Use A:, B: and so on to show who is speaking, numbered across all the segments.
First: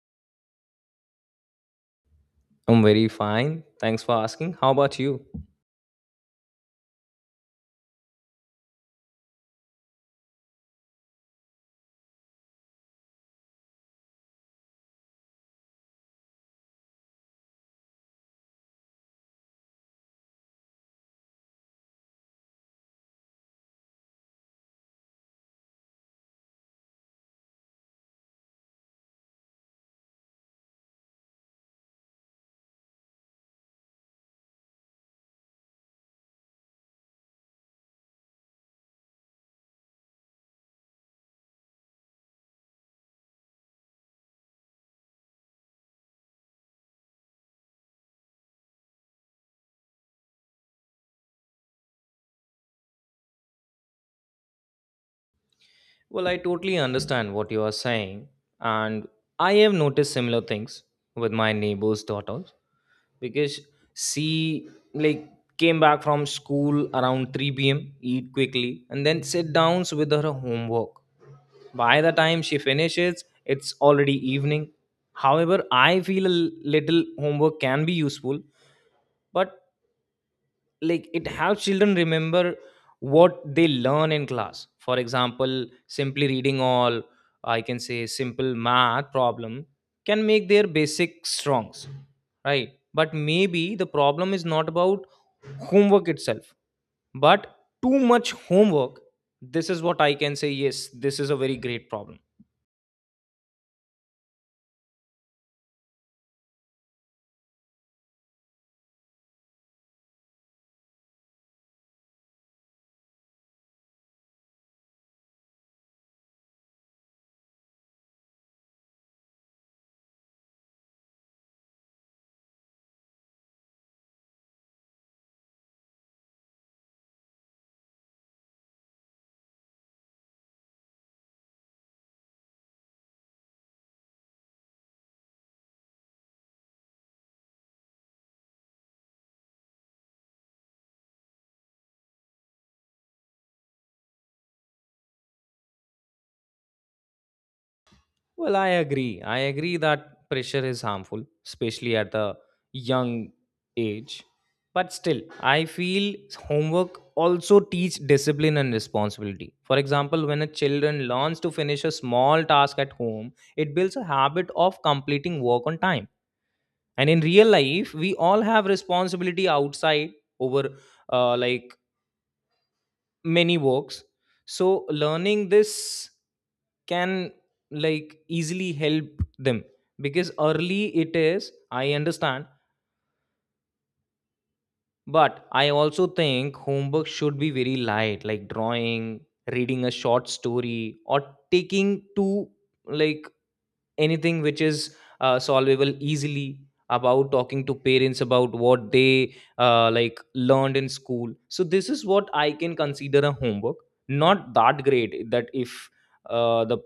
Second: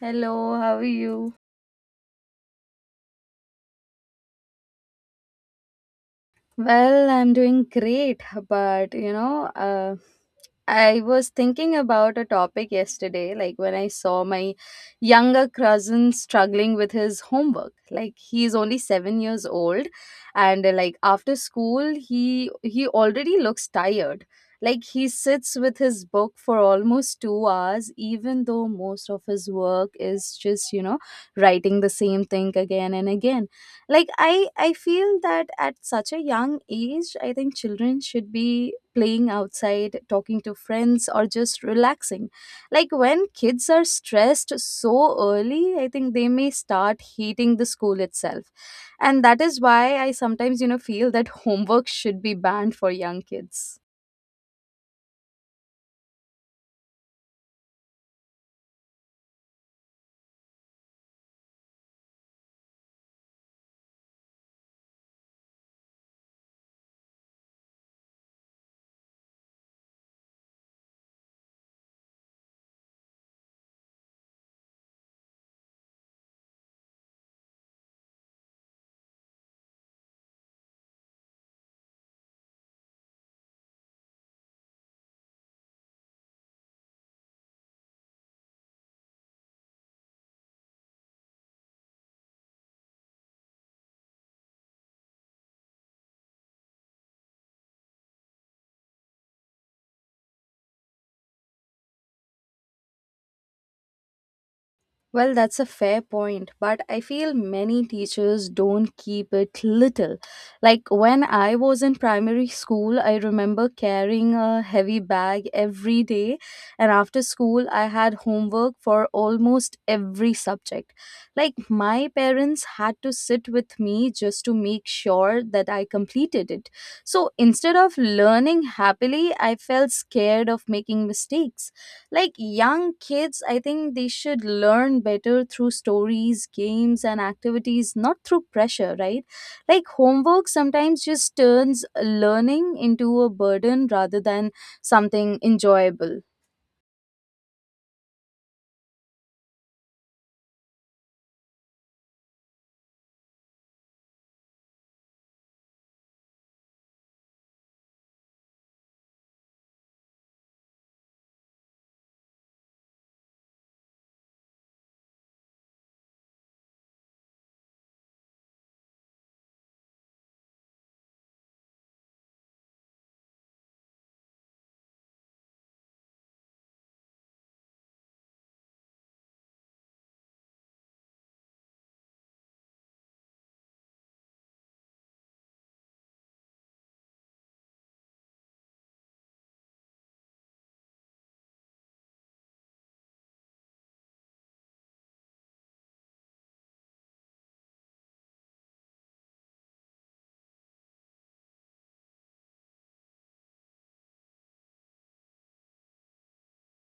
A: Hello, how are you?
B: I'm very fine. Thanks for asking. How about you?
A: Well, I'm doing great, but I was thinking about a topic yesterday, like when I saw my younger cousin struggling with his homework. Like he's only 7 years old, and after school, he already looks tired. Like he sits with his book for almost 2 hours, even though most of his work is just writing the same thing again and again. Like I feel that at such a young age, I think children should be playing outside, talking to friends, or just relaxing. Like when kids are stressed so early, I think they may start hating the school itself, and that is why I sometimes feel that homework should be banned for young kids.
B: Well, I totally understand what you are saying, and I have noticed similar things with my neighbor's daughters because she like came back from school around 3 p.m., eat quickly, and then sit down with her homework. By the time she finishes, it's already evening. However, I feel a little homework can be useful, but it helps children remember what they learn in class, for example, simply reading all I can say simple math problem can make their basic strongs. Right, but maybe the problem is not about homework itself but too much homework. This is what I can say. Yes, this is a very great problem.
A: Well, that's a fair point, but I feel many teachers don't keep it little. Like when I was in primary school, I remember carrying a heavy bag every day, and after school, I had homework for almost every subject. Like my parents had to sit with me just to make sure that I completed it. So instead of learning happily, I felt scared of making mistakes. like Young kids, I think they should learn better through stories, games, and activities, not through pressure, right? Like homework sometimes just turns learning into a burden rather than something enjoyable.
B: Well, I agree. I agree that pressure is harmful, especially at a young age. But still, I feel homework also teach discipline and responsibility. For example, when a children learns to finish a small task at home, it builds a habit of completing work on time. And in real life, we all have responsibility outside over uh, like many works, so learning this can easily help them because early it is, I understand, but I also think homework should be very light, like drawing, reading a short story, or taking two, like anything which is solvable easily, about talking to parents about what they learned in school. So this is what I can consider a homework, not that great that if the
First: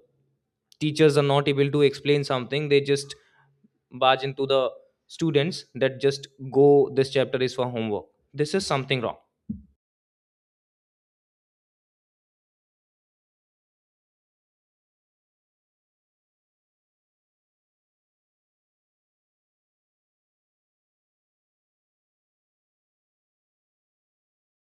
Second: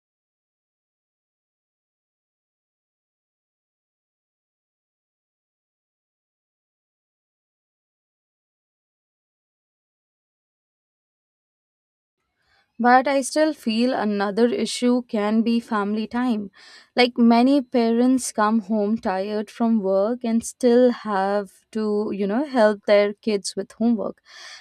B: teachers are not able to explain something, they just barge into the students that just go, this chapter is for homework. This is something wrong.
A: But I still feel another issue can be family time. Like many parents come home tired from work and still have to, help their kids with homework.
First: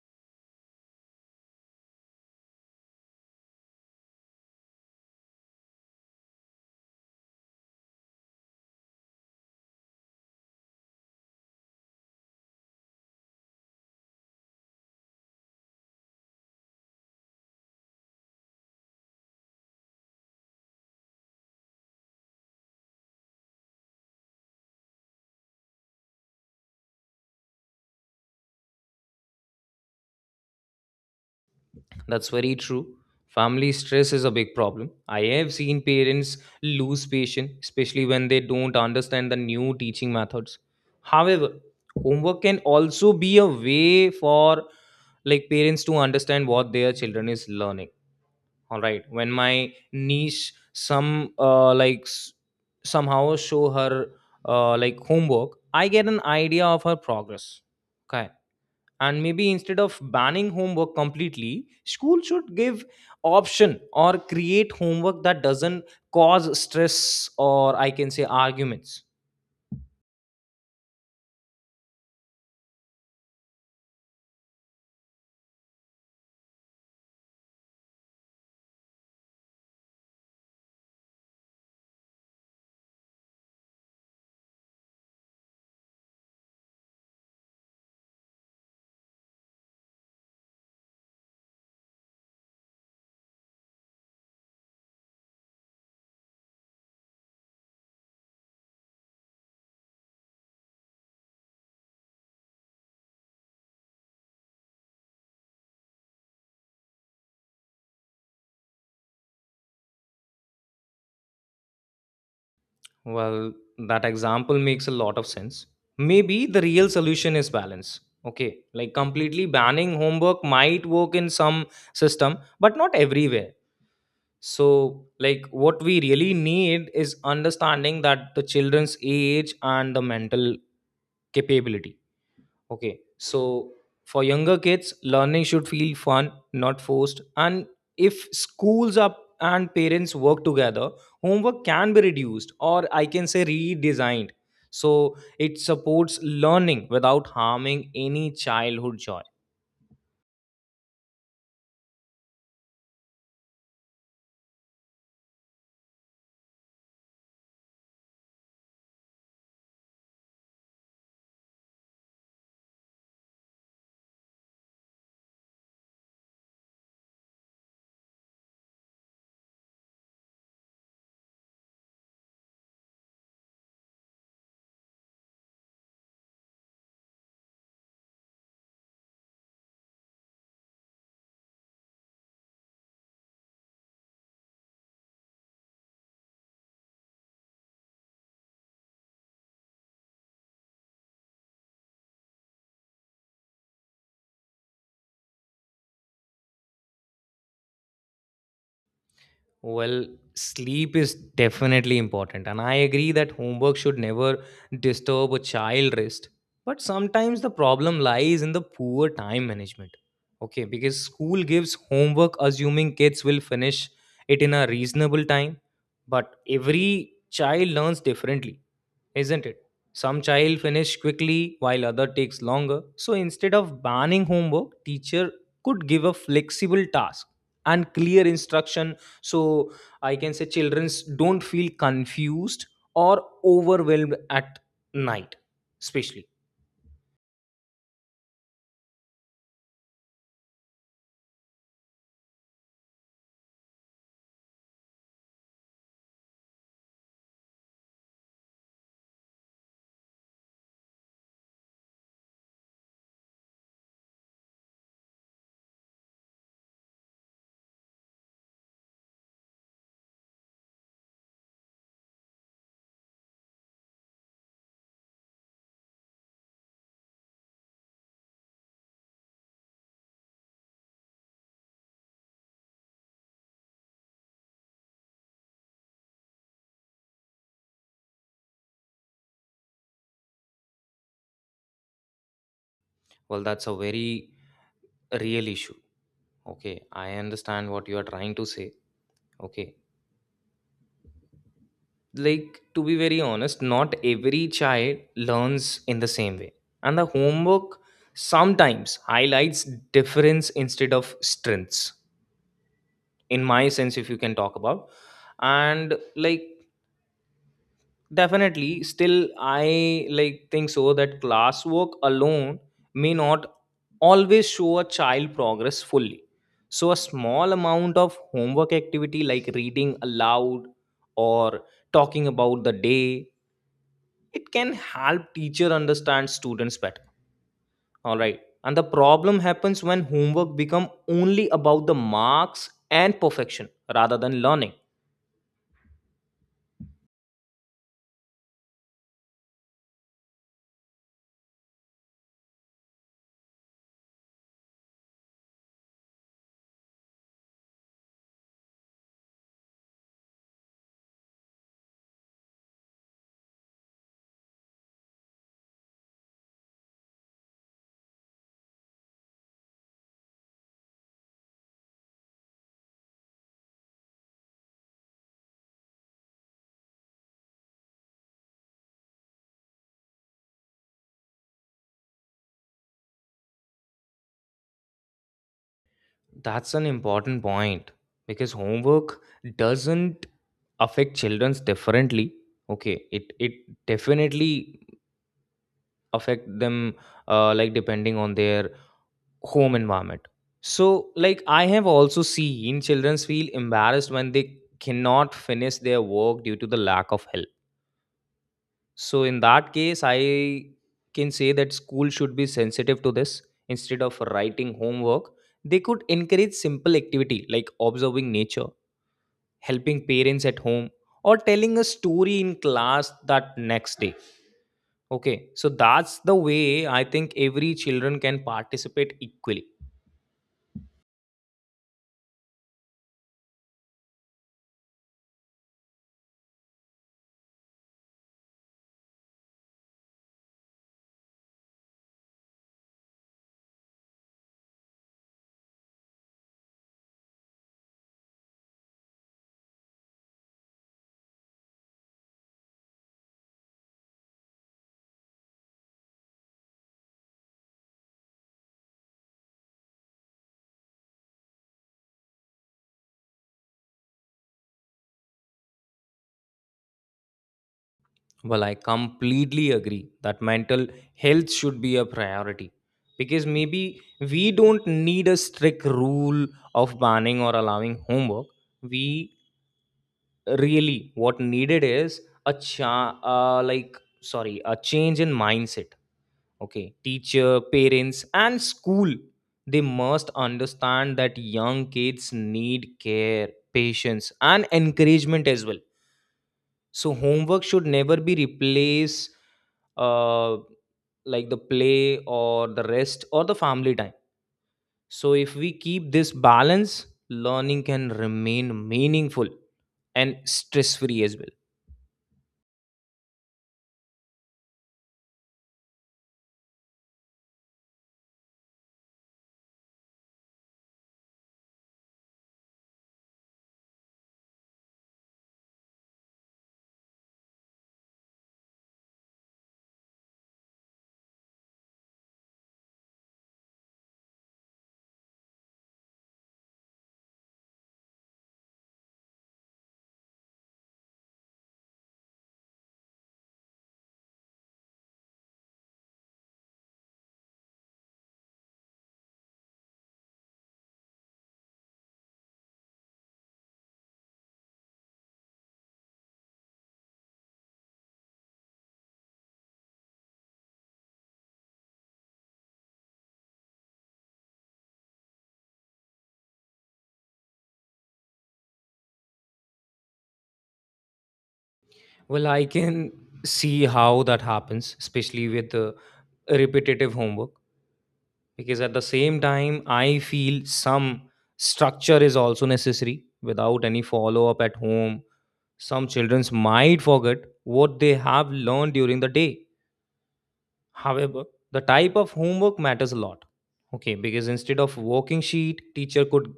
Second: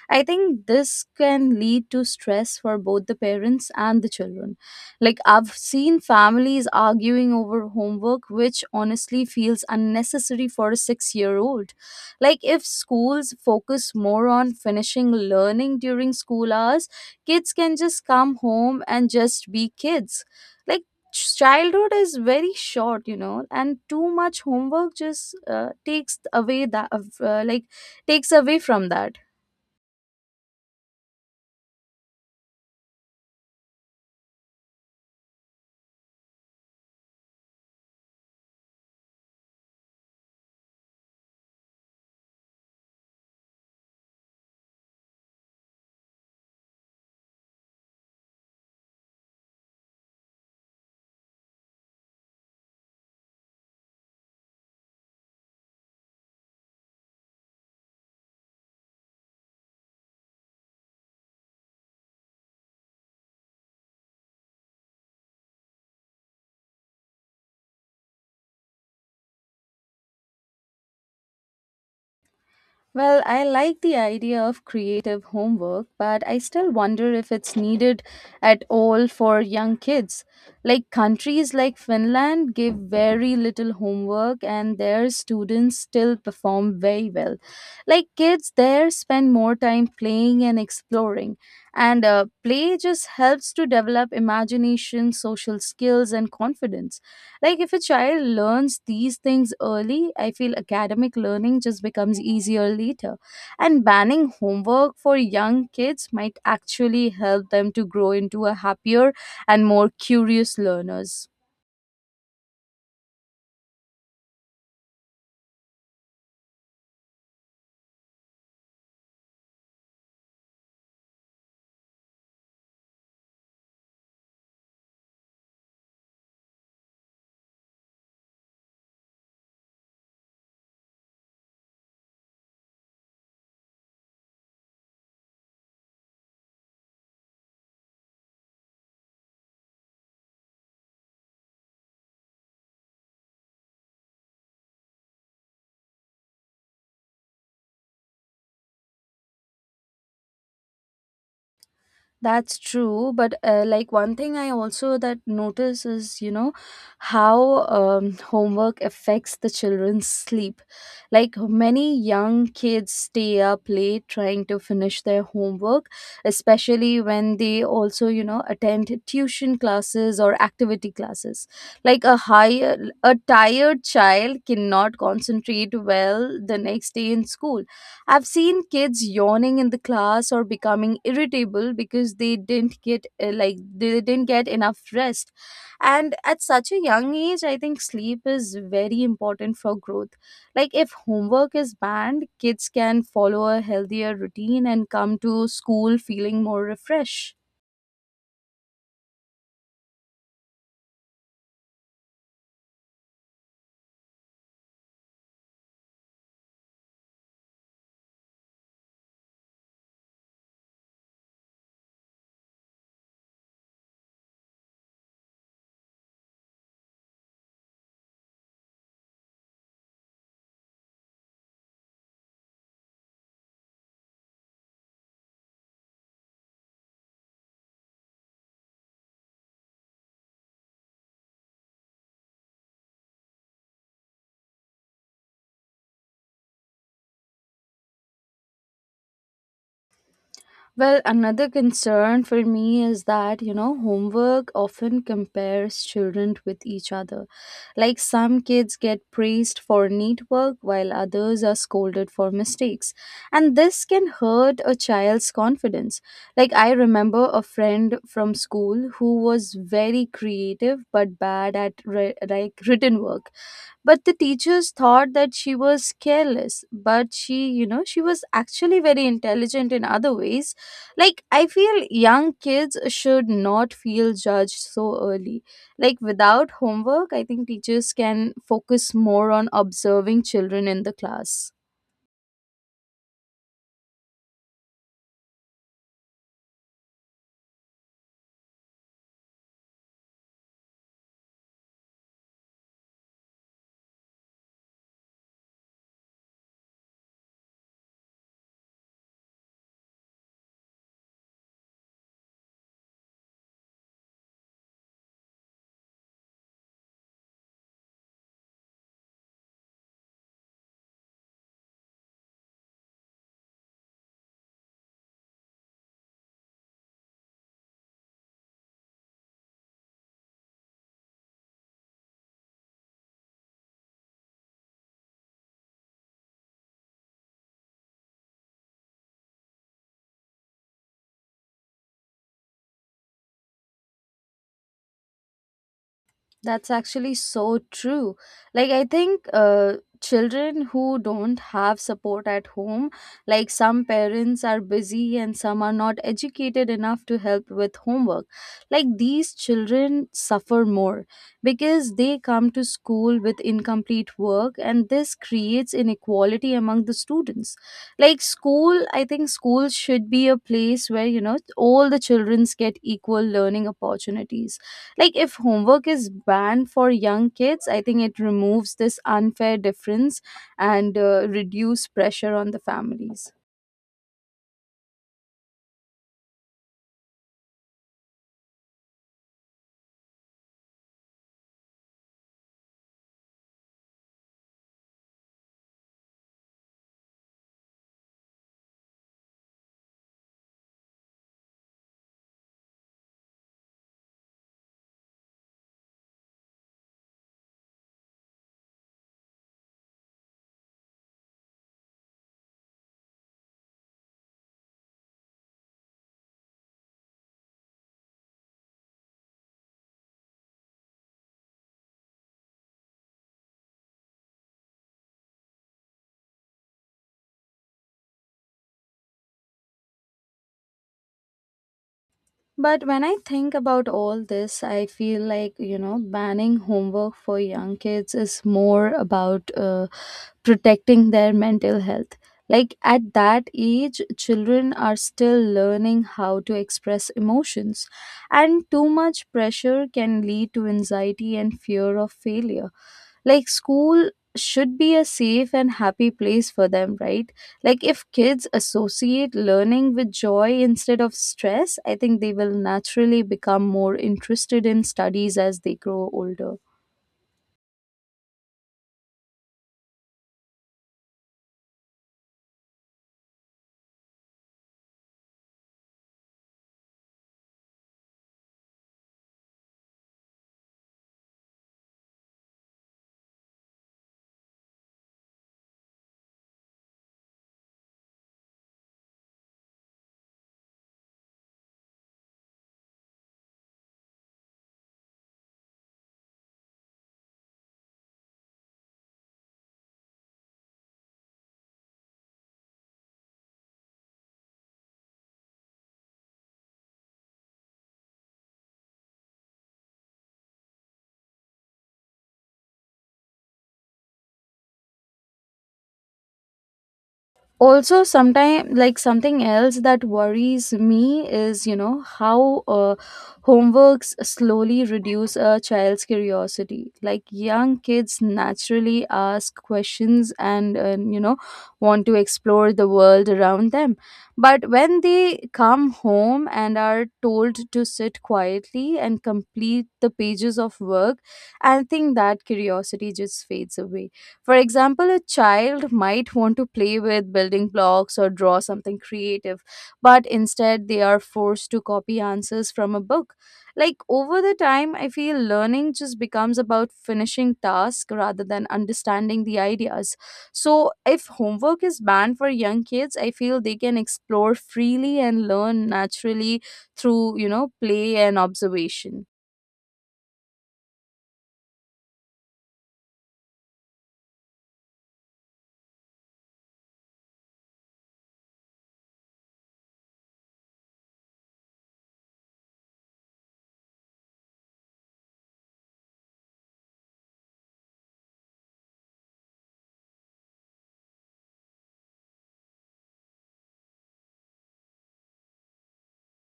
A: I think this can lead to stress for both the parents and the children. Like I've seen families arguing over homework, which honestly feels unnecessary for a 6 year old. Like if schools focus more on finishing learning during school hours, kids can just come home and just be kids. like Childhood is very short, and too much homework just takes away that uh, like takes away from that.
B: That's very true. Family stress is a big problem. I have seen parents lose patience, especially when they don't understand the new teaching methods. However, homework can also be a way for parents to understand what their children is learning. All right. When my niece some somehow show her homework, I get an idea of her progress. Okay, and maybe instead of banning homework completely, school should give option or create homework that doesn't cause stress or I can say arguments.
A: Well, I like the idea of creative homework, but I still wonder if it's needed at all for young kids. Like countries like Finland give very little homework and their students still perform very well. Like kids there spend more time playing and exploring. And play just helps to develop imagination, social skills, and confidence. Like if a child learns these things early, I feel academic learning just becomes easier later. And banning homework for young kids might actually help them to grow into a happier and more curious learners.
B: Well, that example makes a lot of sense. Maybe the real solution is balance. Okay, completely banning homework might work in some system but not everywhere. So what we really need is understanding that the children's age and the mental capability. Okay, so for younger kids, learning should feel fun, not forced. And if schools up and parents work together, homework can be reduced or I can say redesigned. So it supports learning without harming any childhood joy.
A: That's true, but one thing I also that notice is how homework affects the children's sleep. Like many young kids stay up late trying to finish their homework, especially when they also attend tuition classes or activity classes. Like a tired child cannot concentrate well the next day in school. I've seen kids yawning in the class or becoming irritable because they didn't get enough rest. And at such a young age, I think sleep is very important for growth. Like if homework is banned, kids can follow a healthier routine and come to school feeling more refreshed.
B: Well, sleep is definitely important, and I agree that homework should never disturb a child rest. But sometimes the problem lies in the poor time management. Okay, because school gives homework assuming kids will finish it in a reasonable time, but every child learns differently, isn't it? Some child finish quickly while other takes longer. So instead of banning homework, teacher could give a flexible task and clear instruction so I can say children don't feel confused or overwhelmed at night, especially.
A: Well, another concern for me is that, homework often compares children with each other. Like some kids get praised for neat work while others are scolded for mistakes. And this can hurt a child's confidence. Like I remember a friend from school who was very creative but bad at written work. But the teachers thought that she was careless, but she, she was actually very intelligent in other ways. Like, I feel young kids should not feel judged so early. Like, without homework, I think teachers can focus more on observing children in the class.
B: Well, that's a very real issue. Okay, I understand what you are trying to say. Okay, to be very honest, not every child learns in the same way, and the homework sometimes highlights difference instead of strengths. In my sense, if you can talk about, and definitely still I think so that classwork alone may not always show a child progress fully. So a small amount of homework activity like reading aloud or talking about the day, it can help teacher understand students better. All right, and the problem happens when homework become only about the marks and perfection rather than learning.
A: That's actually so true. Like, I think children who don't have support at home, like some parents are busy and some are not educated enough to help with homework. Like, these children suffer more because they come to school with incomplete work, and this creates inequality among the students. Like, I think school should be a place where, all the children get equal learning opportunities. Like if homework is banned for young kids, I think it removes this unfair difference and reduce pressure on the families.
B: That's an important point because homework doesn't affect childrens differently. Okay, it definitely affect them depending on their home environment. So I have also seen children feel embarrassed when they cannot finish their work due to the lack of help. So in that case, I can say that school should be sensitive to this. Instead of writing homework, they could encourage simple activity like observing nature, helping parents at home, or telling a story in class that next day. Okay, so that's the way I think every children can participate equally.
A: But when I think about all this, I feel like, banning homework for young kids is more about protecting their mental health. Like at that age, children are still learning how to express emotions, and too much pressure can lead to anxiety and fear of failure. Like school should be a safe and happy place for them, right? Like if kids associate learning with joy instead of stress, I think they will naturally become more interested in studies as they grow older.
B: Well, I completely agree that mental health should be a priority because maybe we don't need a strict rule of banning or allowing homework. We really what needed is a sorry, a change in mindset. Okay, teacher, parents, and school, they must understand that young kids need care, patience, and encouragement as well. So homework should never be replace uh, the play or the rest or the family time. So if we keep this balance, learning can remain meaningful and stress free as well.
A: Also, sometimes, like, something else that worries me is how homeworks slowly reduce a child's curiosity. Like young kids naturally ask questions and want to explore the world around them, but when they come home and are told to sit quietly and complete the pages of work, I think that curiosity just fades away. For example, a child might want to play with building blocks or draw something creative, but instead they are forced to copy answers from a book. Like over the time, I feel learning just becomes about finishing tasks rather than understanding the ideas. So, if homework is banned for young kids, I feel they can explore freely and learn naturally through, play and observation.
B: Well, I can see how that happens, especially with the repetitive homework, because at the same time I feel some structure is also necessary. Without any follow up at home, some children might forget what they have learned during the day. However, the type of homework matters a lot. Okay, because instead of working sheet, teacher could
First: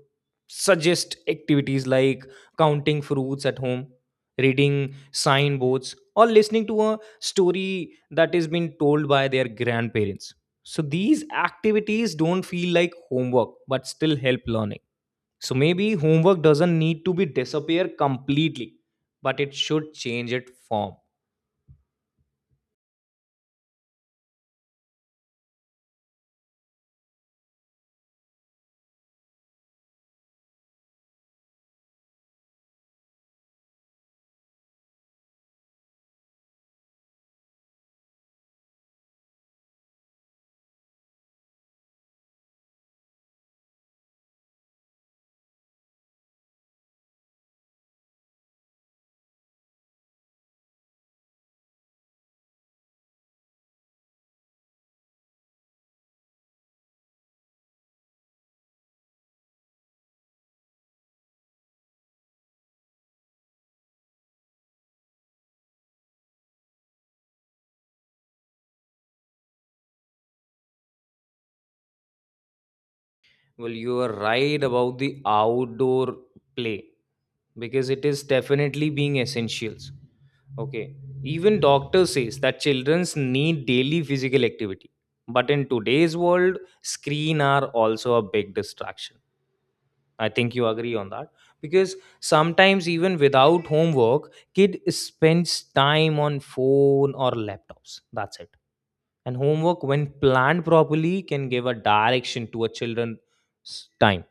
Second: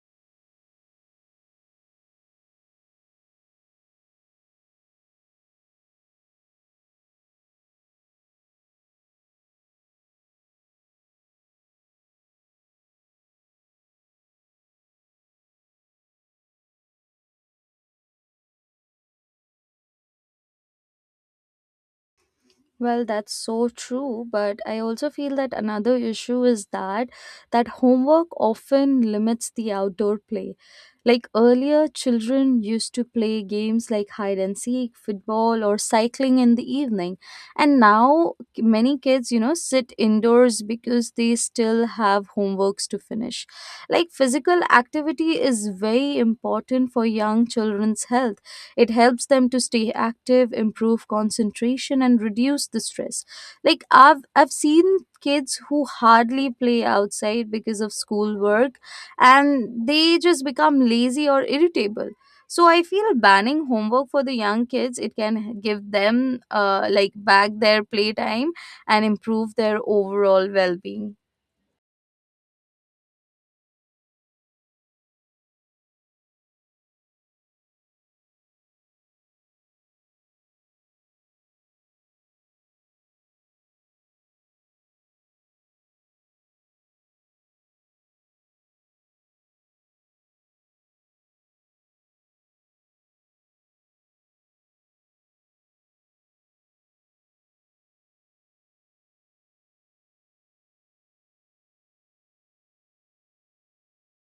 B: suggest activities like counting fruits at home, reading signboards, or listening to a story that is being told by their grandparents. So these activities don't feel like homework but still help learning. So maybe homework doesn't need to be disappear completely, but it should change its form.
A: Well, that's so true, but I also feel that another issue is that homework often limits the outdoor play. Like earlier, children used to play games like hide and seek, football, or cycling in the evening. And now, many kids, sit indoors because they still have homeworks to finish. Like, physical activity is very important for young children's health. It helps them to stay active, improve concentration, and reduce the stress. Like I've seen kids who hardly play outside because of schoolwork, and they just become lazy or irritable. So I feel banning homework for the young kids, it can give them back their playtime and improve their overall well-being.
B: Well, you are right about the outdoor play because it is definitely being essentials. Okay. Even doctor says that childrens need daily physical activity. But in today's world, screen are also a big distraction. I think you agree on that because sometimes even without homework, kid spends time on phone or laptops. That's it. And homework, when planned properly, can give a direction to a children's time.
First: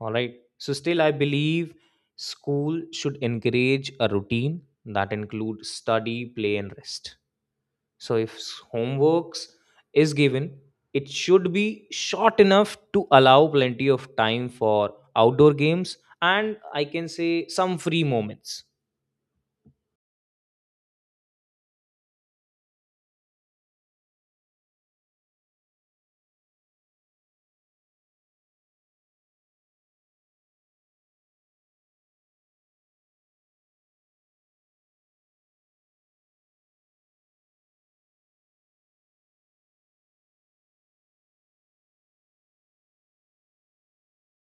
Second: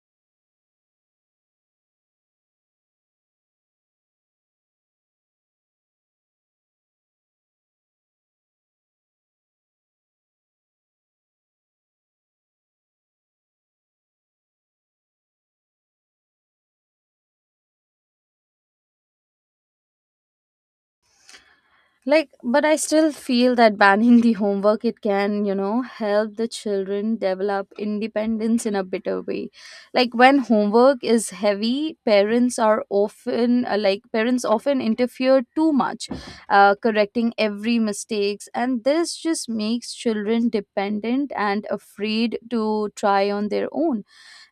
B: All right. So still I believe school should encourage a routine that includes study, play and rest. So if homeworks is given, it should be short enough to allow plenty of time for outdoor games and I can say some free moments.
A: Like, but I still feel that banning the homework, it can help the children develop independence in a better way. Like when homework is heavy, parents often interfere too much, correcting every mistakes, and this just makes children dependent and afraid to try on their own.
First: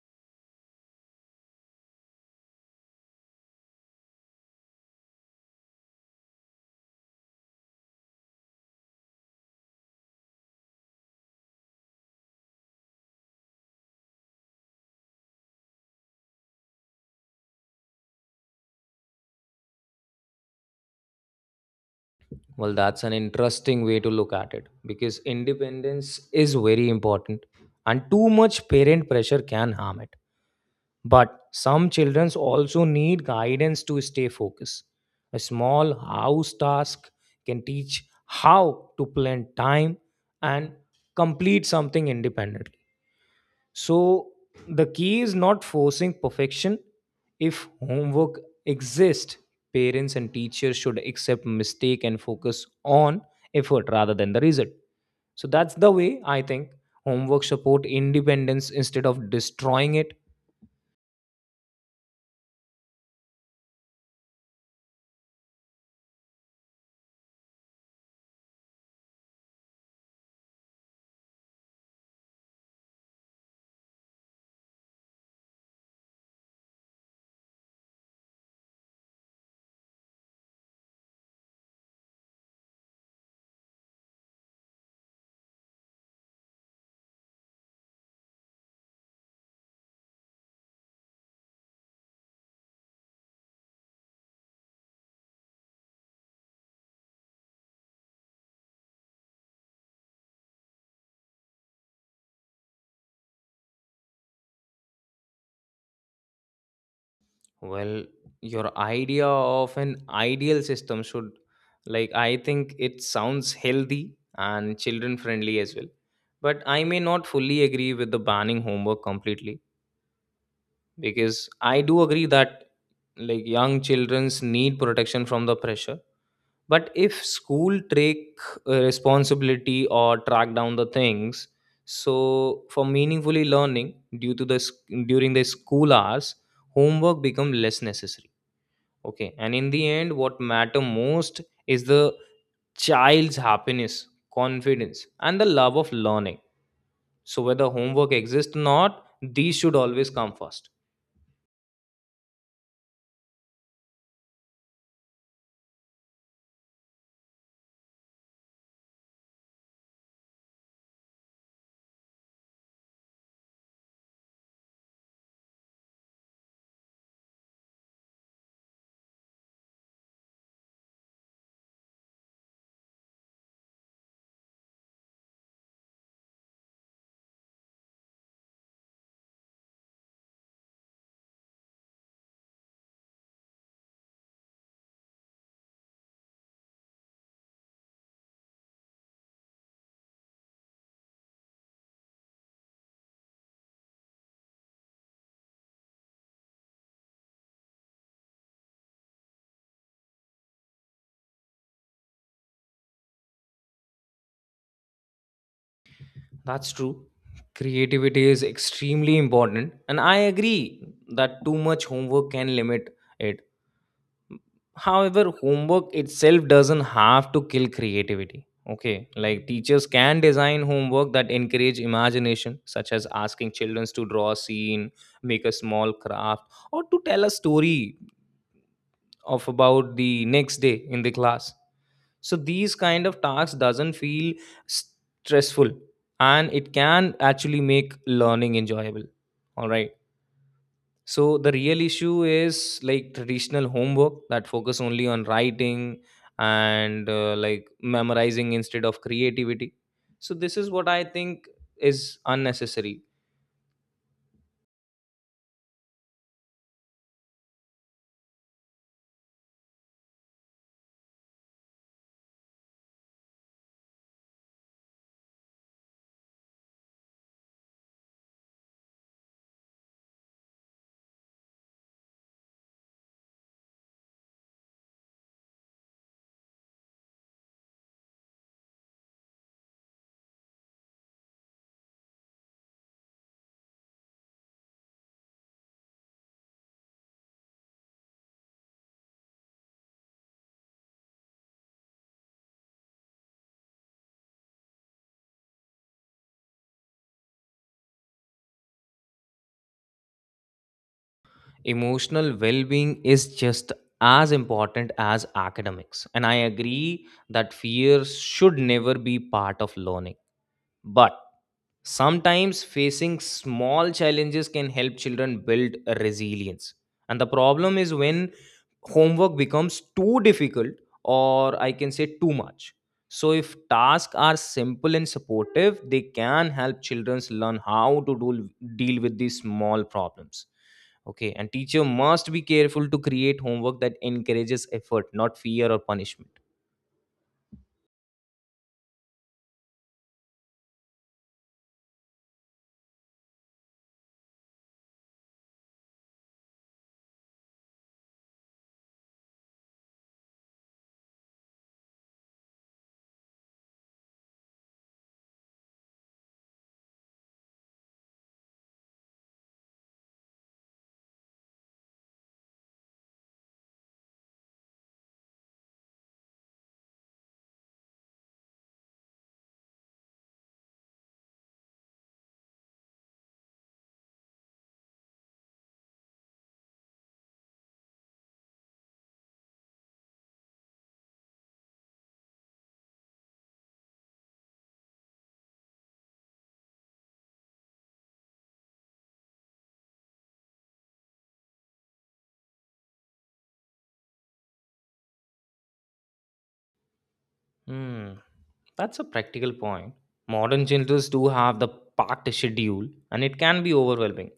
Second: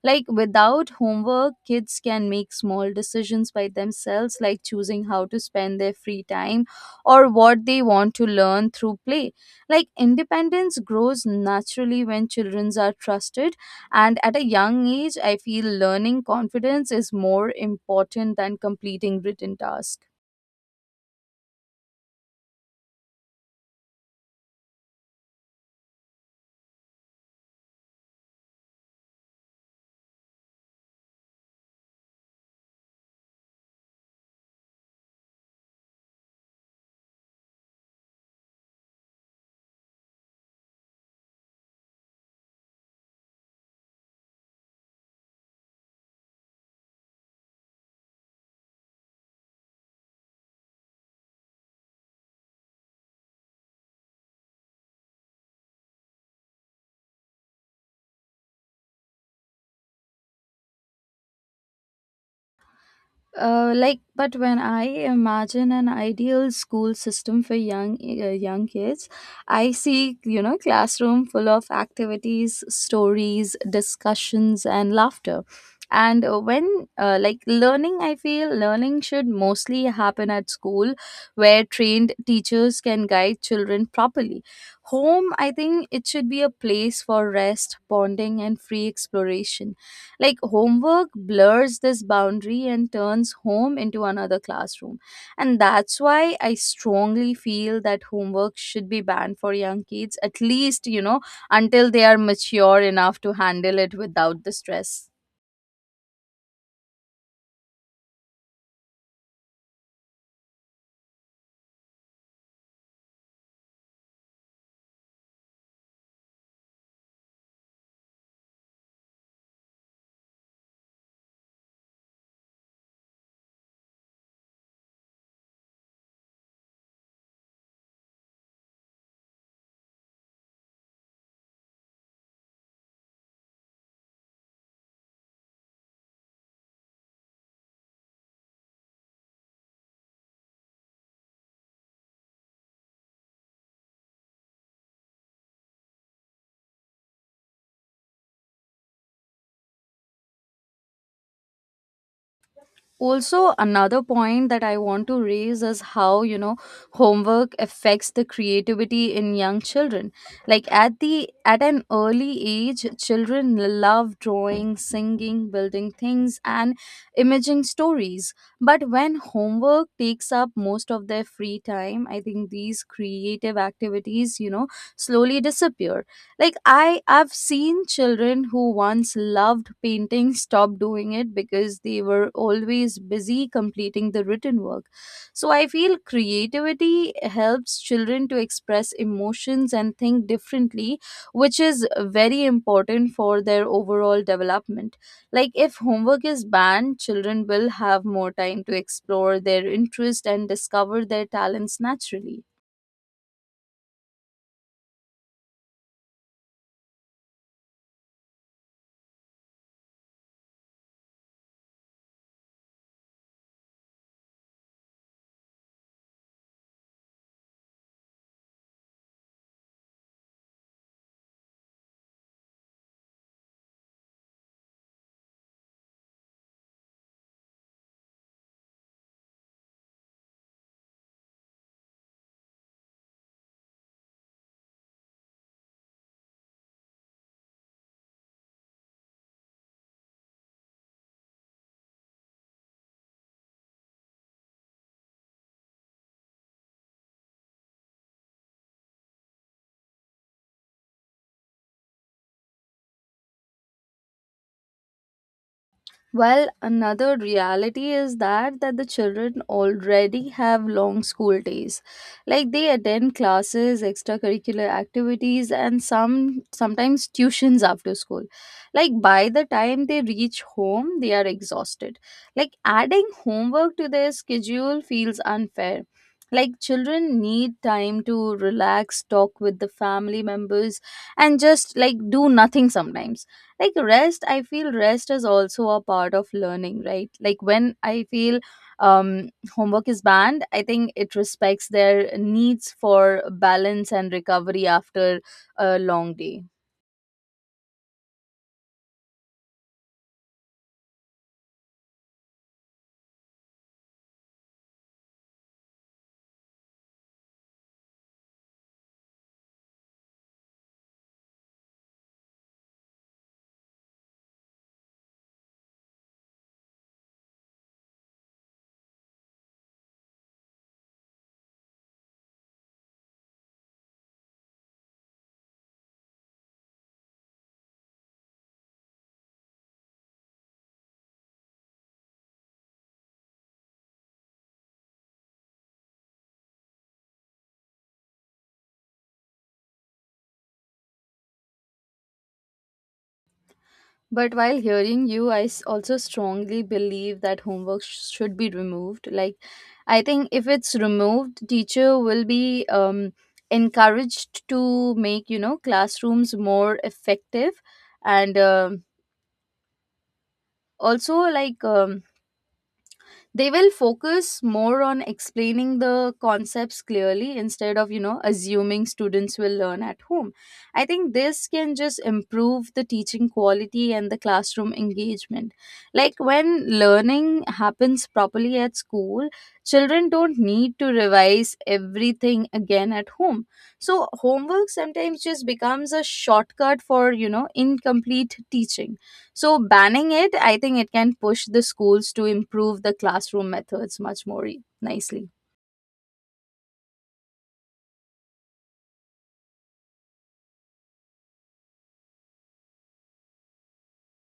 A: Like without homework, kids can make small decisions by themselves, like choosing how to spend their free time or what they want to learn through play. Like independence grows naturally when children are trusted, and at a young age, I feel learning confidence is more important than completing written tasks.
B: Well, that's an interesting way to look at it because independence is very important and too much parent pressure can harm it. But some children also need guidance to stay focused. A small house task can teach how to plan time and complete something independently. So, the key is not forcing perfection. If homework exists, parents and teachers should accept mistake and focus on effort rather than the result. So, that's the way I think homework support independence instead of destroying it.
A: But when I imagine an ideal school system for young kids, I see classroom full of activities, stories, discussions, and laughter. And when like learning I feel learning should mostly happen at school, where trained teachers can guide children properly. Home, I think, it should be a place for rest, bonding, and free exploration. Like homework blurs this boundary and turns home into another classroom. And that's why I strongly feel that homework should be banned for young kids, at least, until they are mature enough to handle it without the stress.
B: Well, your idea of an ideal system should, I think it sounds healthy and children friendly as well. But I may not fully agree with the banning homework completely because I do agree that, young children's need protection from the pressure. But if school take responsibility or track down the things, so for meaningfully learning due to the during the school hours, homework become less necessary. Okay. And in the end, what matter most is the child's happiness, confidence, and the love of learning. So whether homework exists or not, these should always come first.
A: Also, another point that I want to raise is how homework affects the creativity in young children. Like at an early age, children love drawing, singing, building things, and imaging stories. But when homework takes up most of their free time, I think these creative activities, slowly disappear. Like I've seen children who once loved painting stop doing it because they were always busy completing the written work. So I feel creativity helps children to express emotions and think differently, which is very important for their overall development. Like if homework is banned, children will have more time to explore their interest and discover their talents naturally.
B: That's true. Creativity is extremely important, and I agree that too much homework can limit it. However, homework itself doesn't have to kill creativity. Okay, teachers can design homework that encourage imagination, such as asking children to draw a scene, make a small craft, or to tell a story of about the next day in the class. So these kind of tasks doesn't feel stressful, and it can actually make learning enjoyable. All right, so the real issue is like traditional homework that focus only on writing and memorizing instead of creativity. So this is what I think is unnecessary.
A: Well, another reality is that the children already have long school days. Like they attend classes, extracurricular activities, and sometimes tuitions after school. Like by the time they reach home, they are exhausted. Like adding homework to their schedule feels unfair. Like children need time to relax, talk with the family members, and just like do nothing sometimes. Like rest, I feel rest is also a part of learning, right? Like when I feel um homework is banned, I think it respects their needs for balance and recovery after a long day.
B: Emotional well-being is just as important as academics, and I agree that fear should never be part of learning. But sometimes facing small challenges can help children build a resilience. And the problem is when homework becomes too difficult or I can say too much. So if tasks are simple and supportive, they can help children learn how to do, deal with these small problems. Okay, and teacher must be careful to create homework that encourages effort, not fear or punishment.
A: But while hearing you, also strongly believe that should be removed. Like I think if it's removed, teacher will be encouraged to make classrooms more effective, and also like they will focus more on explaining the concepts clearly instead of assuming students will learn at home. I think this can just improve the teaching quality and the classroom engagement. Like when learning happens properly at school, children don't need to revise everything again at home. So homework sometimes just becomes a shortcut for incomplete teaching. So banning it, I think it can push the schools to improve the classroom methods much more nicely.
B: Hmm, that's a practical point. Modern children do have the packed schedule, and it can be overwhelming.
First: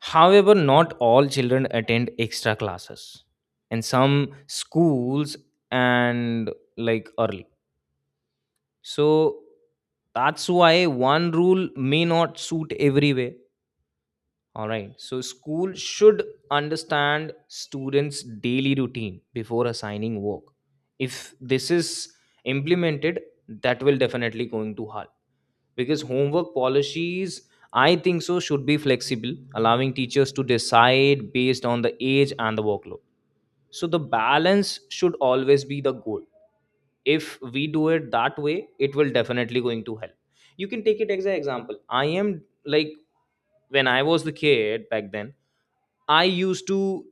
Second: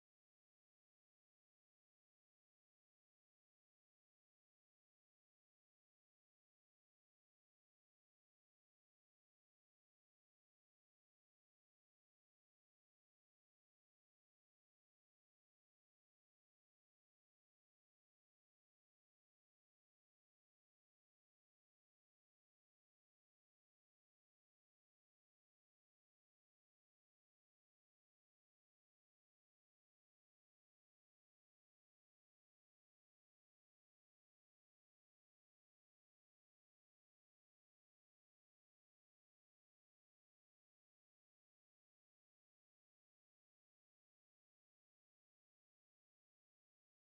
B: However, not all children attend extra classes and some schools and early. So that's why one rule may not suit everywhere. All right. So school should understand students' daily routine before assigning work. If this is implemented, that will definitely going to help because homework policies, I think so, should be flexible, allowing teachers to decide based on the age and the workload. So the balance should always be the goal. If we do it that way, it will definitely going to help. You can take it as an example. I am when I was the kid back then, I used to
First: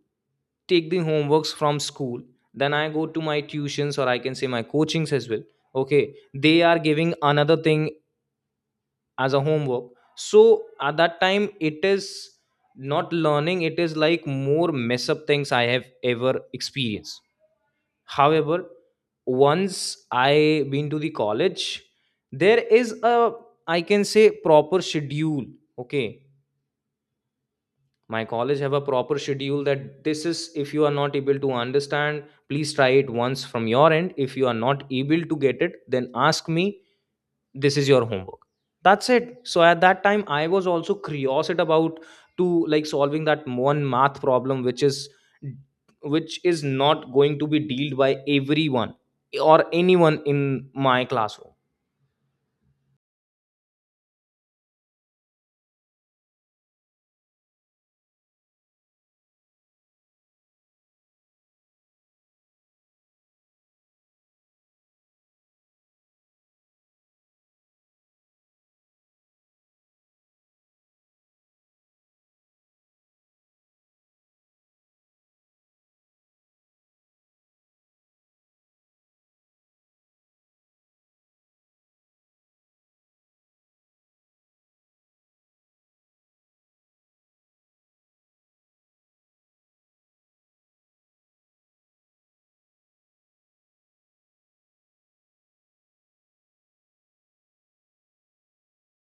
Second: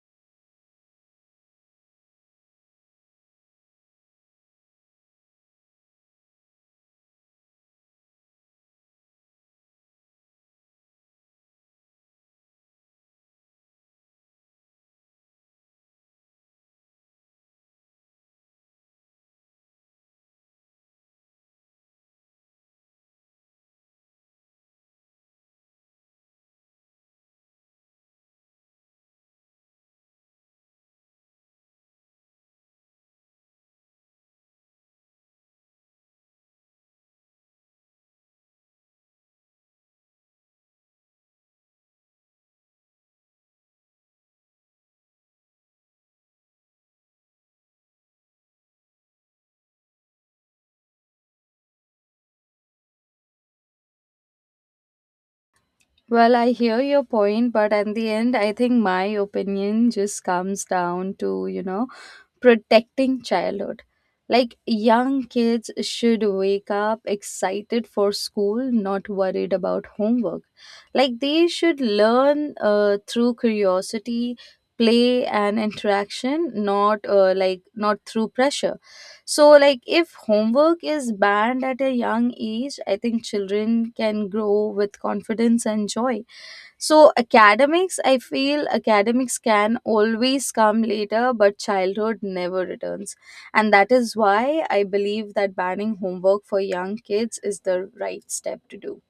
B: take the homeworks from school, then I go to my tuitions or I can say my coachings as well. Okay, they are giving another thing as a homework. So at that time, it is not learning, it is like more mess up things I have ever experienced. However, once I been to the college, there is a, I can say, proper schedule. Okay, my college have a proper schedule that this is if you are not able to understand, please try it once from your end. If you are not able to get it, then ask me. This is your homework. That's it. So at that time I was also curious about to solving that one math problem which is, which is not going to be dealt by everyone or anyone in my classroom.
A: Well, I hear your point, but at the end, I think my opinion just comes down to, protecting childhood. Like young kids should wake up excited for school, not worried about homework. Like they should learn through curiosity, play, and interaction, not through pressure. So, like, if homework is banned at a young age, I think children can grow with confidence and joy. So, I feel academics can always come later, but childhood never returns. And that is why I believe that banning homework for young kids is the right step to do.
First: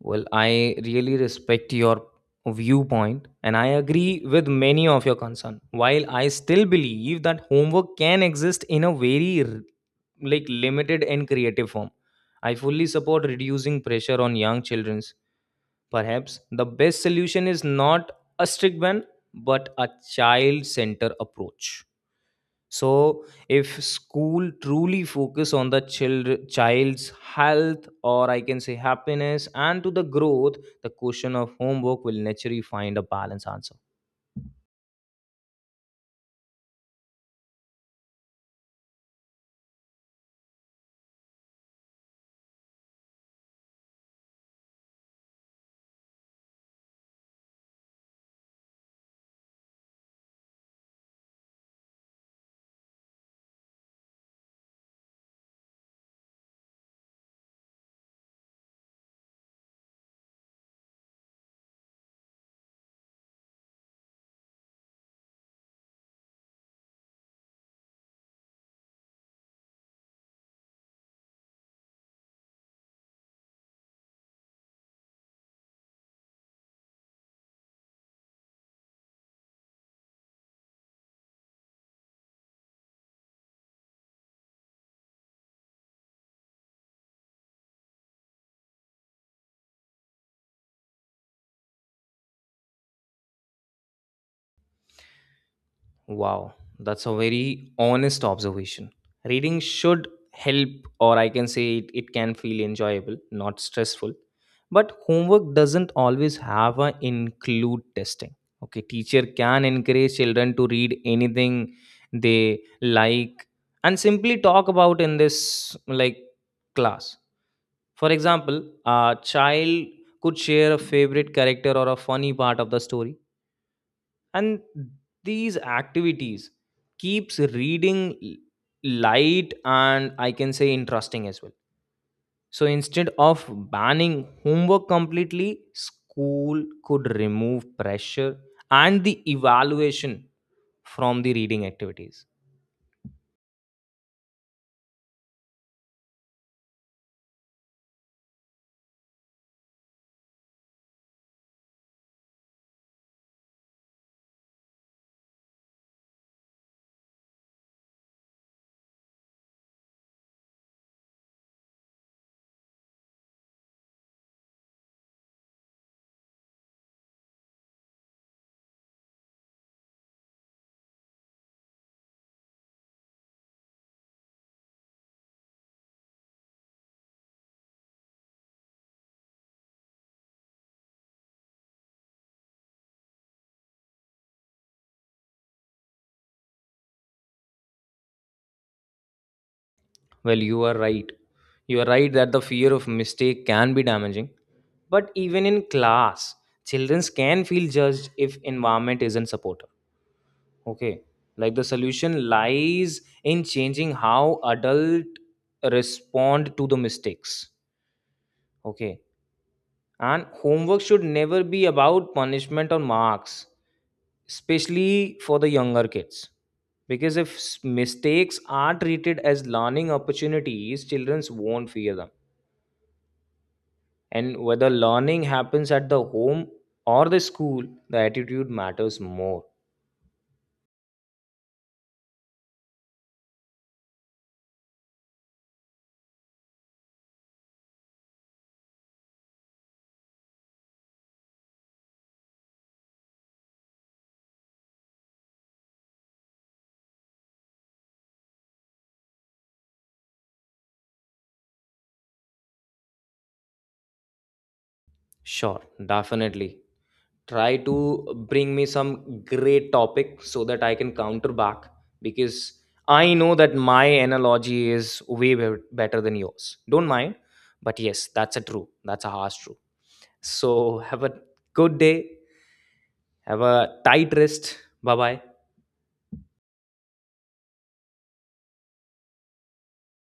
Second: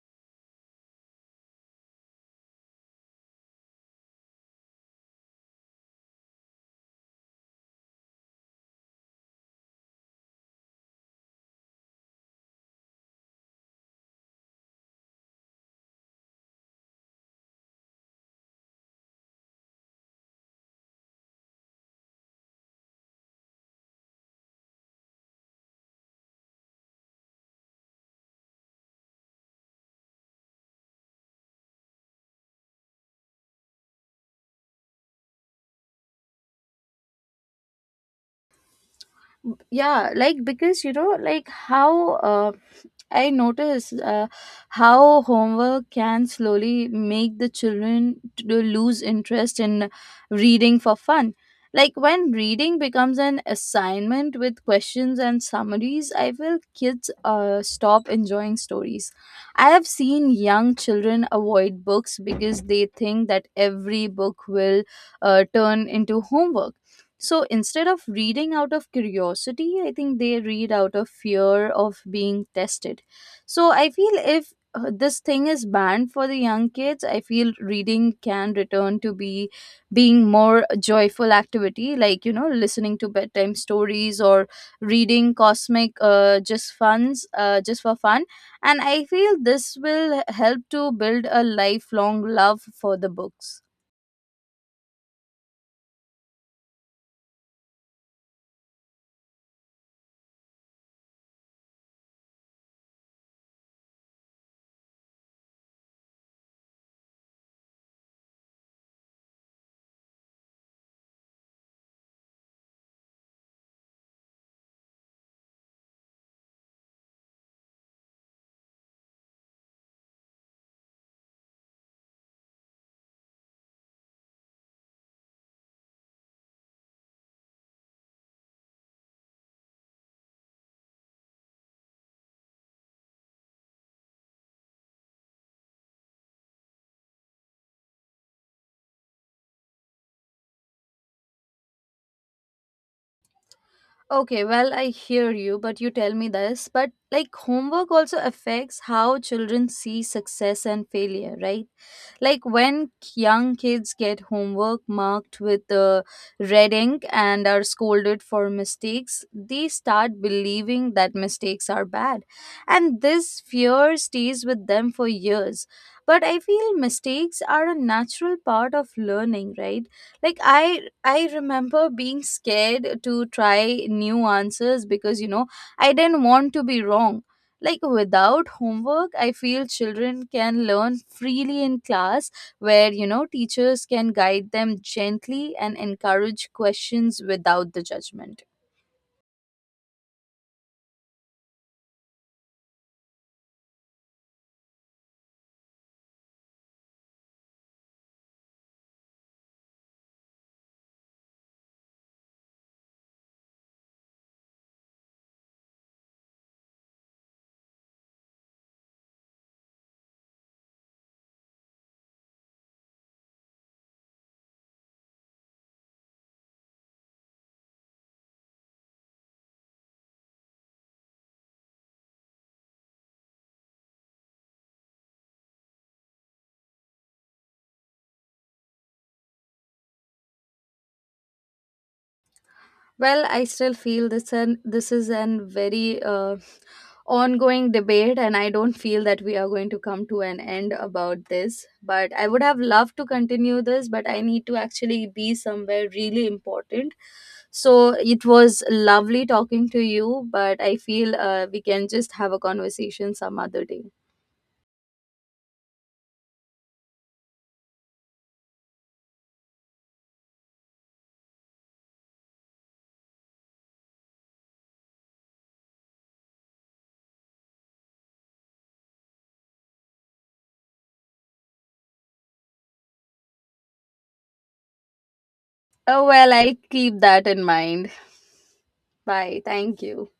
B: Well, I really respect your viewpoint and I agree with many of your concern. While I still believe that homework can exist in a very limited and creative form, I fully support reducing pressure on young children. Perhaps the best solution is not a strict ban but a child center approach. So if school truly focus on the child's health or I can say happiness and to the growth, the question of homework will naturally find a balanced answer.
A: Yeah, like, because how uh, I notice how homework can slowly make the children to lose interest in reading for fun. Like when reading becomes an assignment with questions and summaries, I feel kids stop enjoying stories. I have seen young children avoid books because they think that every book will turn into homework. So instead of reading out of curiosity, I think they read out of fear of being tested. So I feel if this thing is banned for the young kids, I feel reading can return to be being more joyful activity, like listening to bedtime stories or reading cosmic just for fun. And I feel this will help to build a lifelong love for the books.
B: Wow, that's a very honest observation. Reading should help, or I can say it, it can feel enjoyable, not stressful. But homework doesn't always have a include testing. Okay, teacher can encourage children to read anything they like and simply talk about in this class. For example, a child could share a favorite character or a funny part of the story, and these activities keeps reading l- light and I can say interesting as well. So instead of banning homework completely, school could remove pressure and the evaluation from the reading activities.
A: Okay, well, I hear you, but you tell me this. But like homework also affects how children see success and failure, right? Like when young kids get homework marked with red ink and are scolded for mistakes, they start believing that mistakes are bad. And this fear stays with them for years. But I feel mistakes are a natural part of learning, right? Like I remember being scared to try new answers because I didn't want to be wrong. Like without homework, I feel children can learn freely in class, where teachers can guide them gently and encourage questions without the judgment.
B: Well, you are right, you are right that the fear of mistake can be damaging, but even in class children can feel judged if environment isn't supportive. Okay. Like the solution lies in changing how adult respond to the mistakes. Okay. And homework should never be about punishment or marks, especially for the younger kids. Because if mistakes are treated as learning opportunities, children won't fear them. And whether learning happens at the home or the school, the attitude matters more.
A: Well, I still feel this, and this is an very ongoing debate, and I don't feel that we are going to come to an end about this. But I would have loved to continue this, but I need to actually be somewhere really important. So it was lovely talking to you, but I feel we can just have a conversation some other day.
B: Sure, definitely. Try to bring me some great topic so that I can counter back because I know that my analogy is way better than yours. Don't mind, but yes, that's a true. That's a harsh true. So have a good day. Have a tight rest. Bye bye.
A: Oh well, I'll keep that in mind. Bye. Thank you.